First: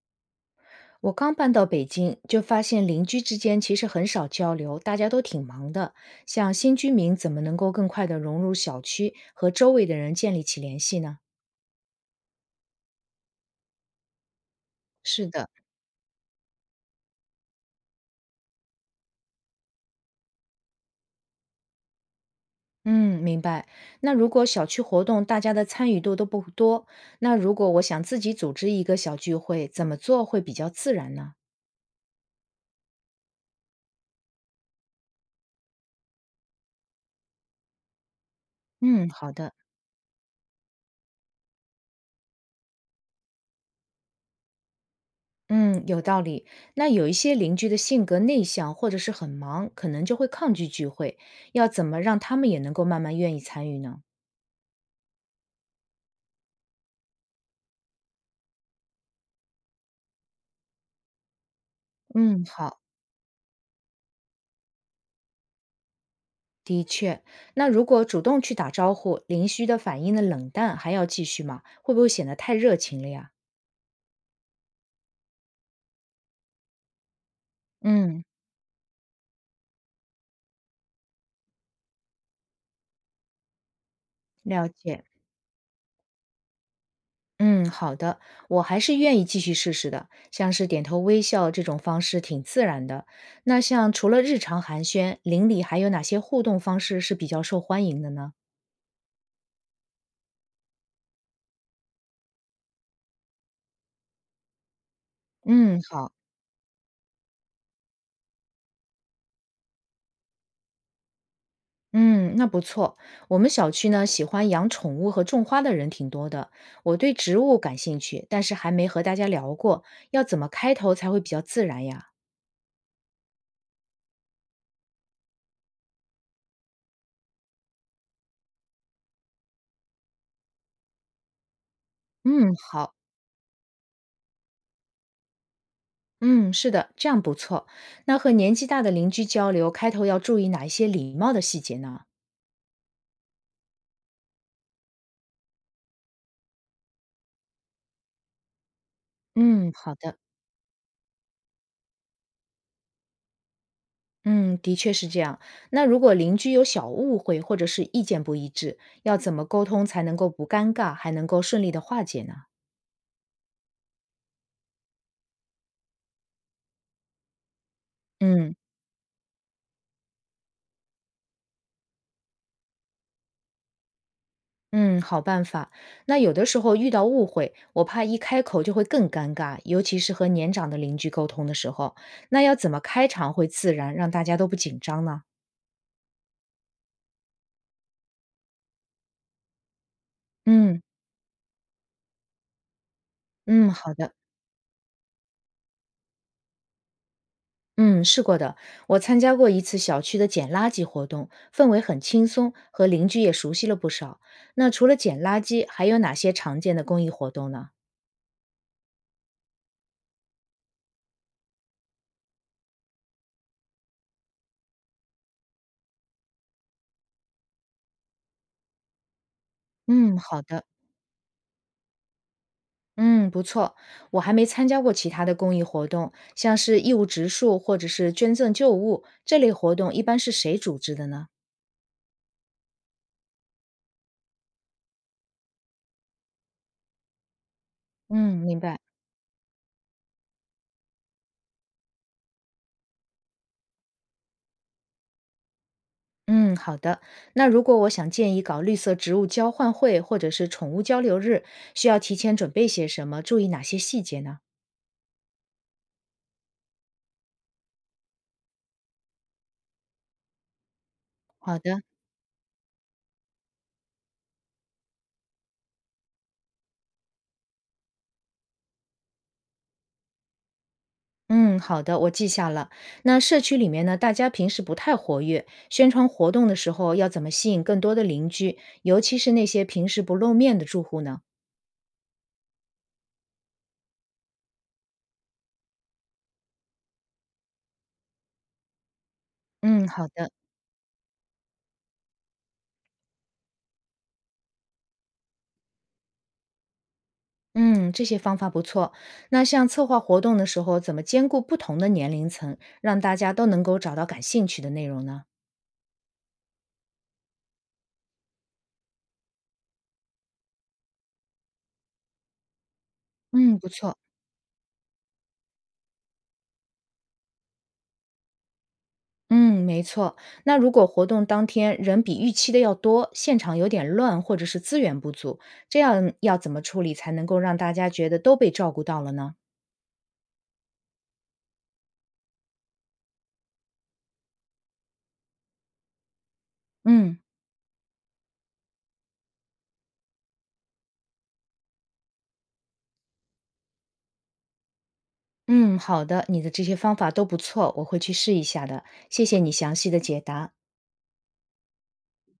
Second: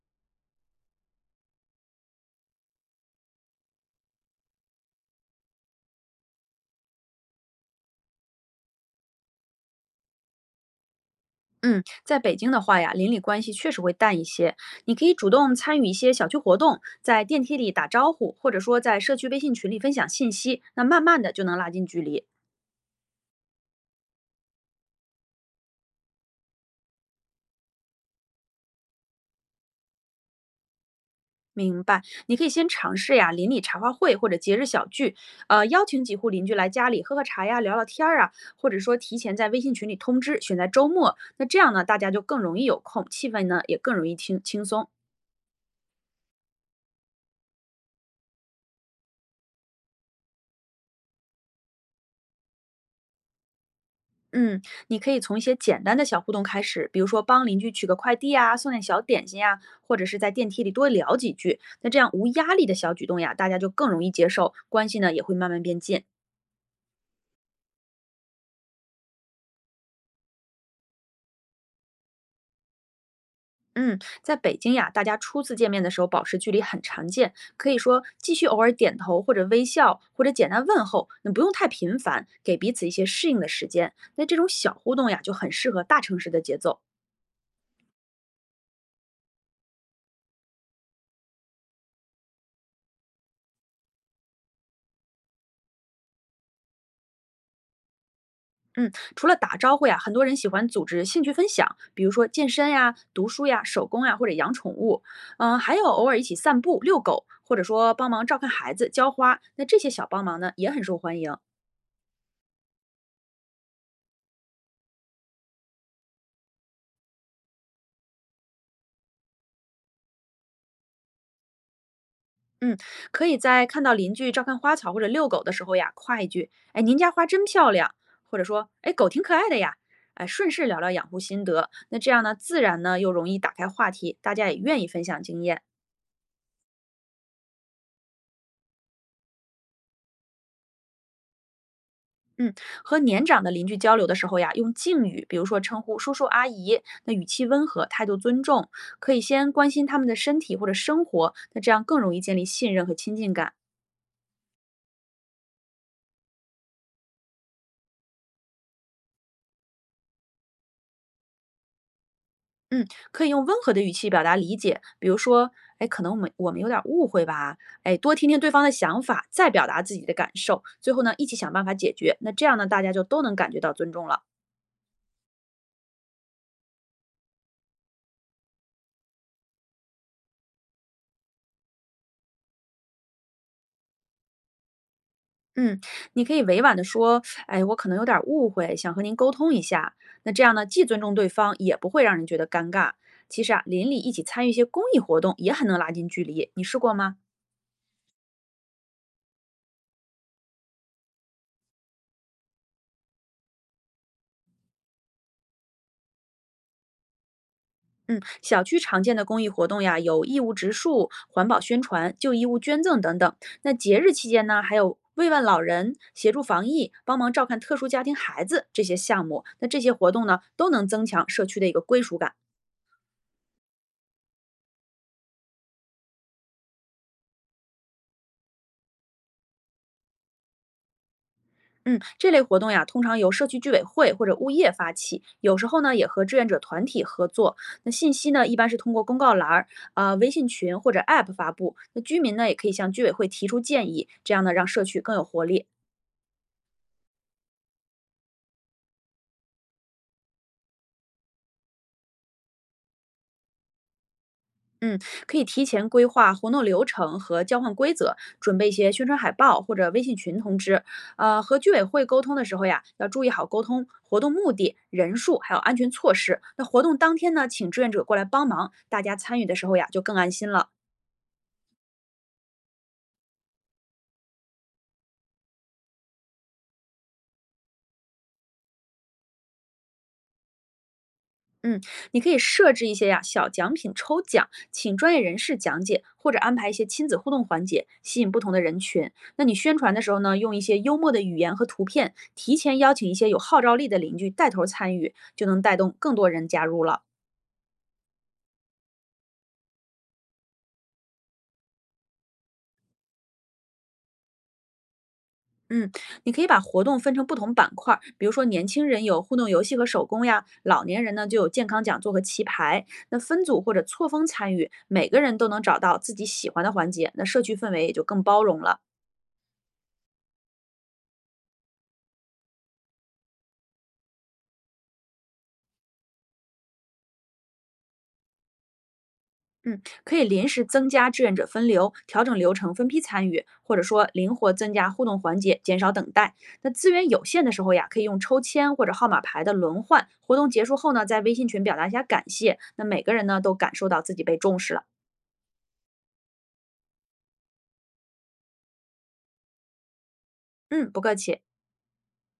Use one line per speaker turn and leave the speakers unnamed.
我刚搬到北京，就发现邻居之间其实很少交流，大家都挺忙的。像新居民怎么能够更快地融入小区，和周围的人建立起联系呢？
嗯，在北京的话呀，邻里关系确实会淡一些。你可以
是
主
的，
动参与一些小区活动，在电梯里打招呼，或者说在社区微信群里分享信息，那慢慢的就能拉近距离。
嗯，明白。那如果小区活动大家的参与度都不多，那如果我想自己组织一个小聚会，怎么做会比较自然呢？
明白，你可以先尝试呀，邻里茶话会或者节日小聚，邀请几户邻居来家里喝喝茶呀，聊聊天儿啊，或者说
嗯，
提
好
前在
的。
微信群里通知，选在周末，那这样呢，大家就更容易有空，气氛呢也更容易轻轻松。
嗯，有道理。那有一些邻居的性格内向或者是很忙，可能就会抗拒聚会，要怎么让他们也能够慢慢愿意参与呢？
嗯，你可以从一些简单的小互动开始，比如说帮邻居取个快递啊，送点小点心呀，或者是在电梯里多聊几句。那这样无
嗯，
压力的
好，
小举动呀，大家就更容易接受，关系呢也会慢慢变近。
的确。那如果主动去打招呼，邻居的反应的冷淡还要继续吗？会不会显得太热情了呀？
嗯，在北京呀，大家初次见面的时候保持距离很常见，可以说
嗯，
继续偶尔点头或者微笑，或者简单问候，那不用太频繁，给彼此一些适应的时间。那这种
了
小互
解。
动呀，就很适合大城市的节奏。
嗯，好的，我还是愿意继续试试的。像是点头微笑这种方式挺自然的。那像除了日常寒暄，邻里还有哪些互动方式是比较受欢迎的呢？
嗯，除了打招呼呀，很多人喜欢组织兴趣分享，比如说健身呀、读书呀、手工呀，或者养宠物。嗯，还
嗯，
有偶
好。
尔一起散步、遛狗，或者说帮忙照看孩子、浇花。那这些小帮忙呢，也很受欢迎。
嗯，那不错。我们小区呢，喜欢养宠物和种花的人挺多的。我对植物感兴趣，但是还没和大家聊过，要怎么开头才会比较自然呀？
嗯，可以在看到邻居照看花草或者遛狗的时候呀，夸一句：“哎，您家花真漂亮。”或者说：“哎，狗挺可爱的呀。”哎，顺势聊聊养护心得。那这样呢，
嗯，
自然
好，
呢又容易打开话题，大家也愿意分享经验。
嗯，是的，这样不错。那和年纪大的邻居交流，开头要注意哪一些礼貌的细节呢？
嗯，和年长的邻居交流的时候呀，用敬语，比如说称呼叔叔阿姨，那语气温和，态度尊重，可以先关
嗯，
心
好
他们的
的。
身体或者生活，那这样更容易建立信任和亲近感。
嗯，的确是这样。那如果邻居有小误会或者是意见不一致，要怎么沟通才能够不尴尬，还能够顺利的化解呢？
嗯，可以用温和的语气表达理解，比如说，哎，可能我们有点误会吧，哎，多听听对
嗯。
方的想法，再表达自己的感受，最后呢，一起想办法解决。那这样呢，大家就都能感觉到尊重了。
嗯，好办法。那有的时候遇到误会，我怕一开口就会更尴尬，尤其是和年长的邻居沟通的时候，那要怎么开场会自然，让大家都不紧张呢？
嗯，你可以委婉的说：“哎，我可能有点儿误会，想和您沟通一下。”那这样呢，
嗯
既尊重对方，也不会让人觉得尴尬。其实啊，
嗯，
邻
好
里一
的，
起参与一些公益活动，也很能拉近距离。你试过吗？
嗯，试过的。我参加过一次小区的捡垃圾活动，氛围很轻松，和邻居也熟悉了不少。那除了捡垃圾，还有哪些常见的公益活动呢？
嗯，小区常见的公益活动呀，有义务植树、环保宣传、旧衣物捐赠等等。那节日期间呢，还有慰问老人、协助防疫、帮忙照看特殊家庭孩子这些项目。那这些活
嗯，
动呢，
好的。
都能增强社区的一个归属感。
嗯，不错。我还没参加过其他的公益活动，像是义务植树或者是捐赠旧物这类活动，一般是谁组织的呢？
嗯，这类活动呀，通常由社区居委会或者物业发起，有时候呢也和志愿者团体合作。那信息
嗯，
呢，一
明
般是
白。
通过公告栏儿、微信群或者 App 发布。那居民呢，也可以向居委会提出建议，这样呢让社区更有活力。
嗯，好的。那如果我想建议搞绿色植物交换会或者是宠物交流日，需要提前准备些什么，注意哪些细节呢？
嗯，可以提前规划活动流程和交换规则，准备一些宣传海报或者微信群通知。和
好
居
的。
委会沟通的时候呀，要注意好沟通活动目的、人数还有安全措施。那活动当天呢，请志愿者过来帮忙，大家参与的时候呀就更安心了。
嗯，好的，我记下了。那社区里面呢，大家平时不太活跃，宣传活动的时候要怎么吸引更多的邻居，尤其是那些平时不露面的住户呢？
嗯，你可以设置一些呀小奖品抽奖，请专业人士讲解，或者安排一些亲子互动环节，吸引不同的人群。那你宣
嗯，
传的
好
时候
的。
呢，用一些幽默的语言和图片，提前邀请一些有号召力的邻居带头参与，就能带动更多人加入了。
嗯，这些方法不错。那像策划活动的时候，怎么兼顾不同的年龄层，让大家都能够找到感兴趣的内容呢？
嗯，你可以把活动分成不同板块儿，比如说年轻人有互动游戏和手工呀，老年人呢就有健康讲座和棋牌。那分
嗯，
组
不
或者
错。
错峰参与，每个人都能找到自己喜欢的环节，那社区氛围也就更包容了。
嗯，没错。那如果活动当天人比预期的要多，现场有点乱，或者是资源不足，这样要怎么处理才能够让大家觉得都被照顾到了呢？
嗯，可以临时增加志愿者分流，调整流程，分批参与，或者说灵活增加互动环节，减少等待。那资源
嗯
有限的时候呀，可以用抽签或者号码牌的轮换。活动结束后呢，在微信群表达一下感谢，那每个人呢都感受到自己被重视了。
嗯，好的，你的这些方法都不错，我会去试一下的。谢谢你详细的解答。
嗯，不客气。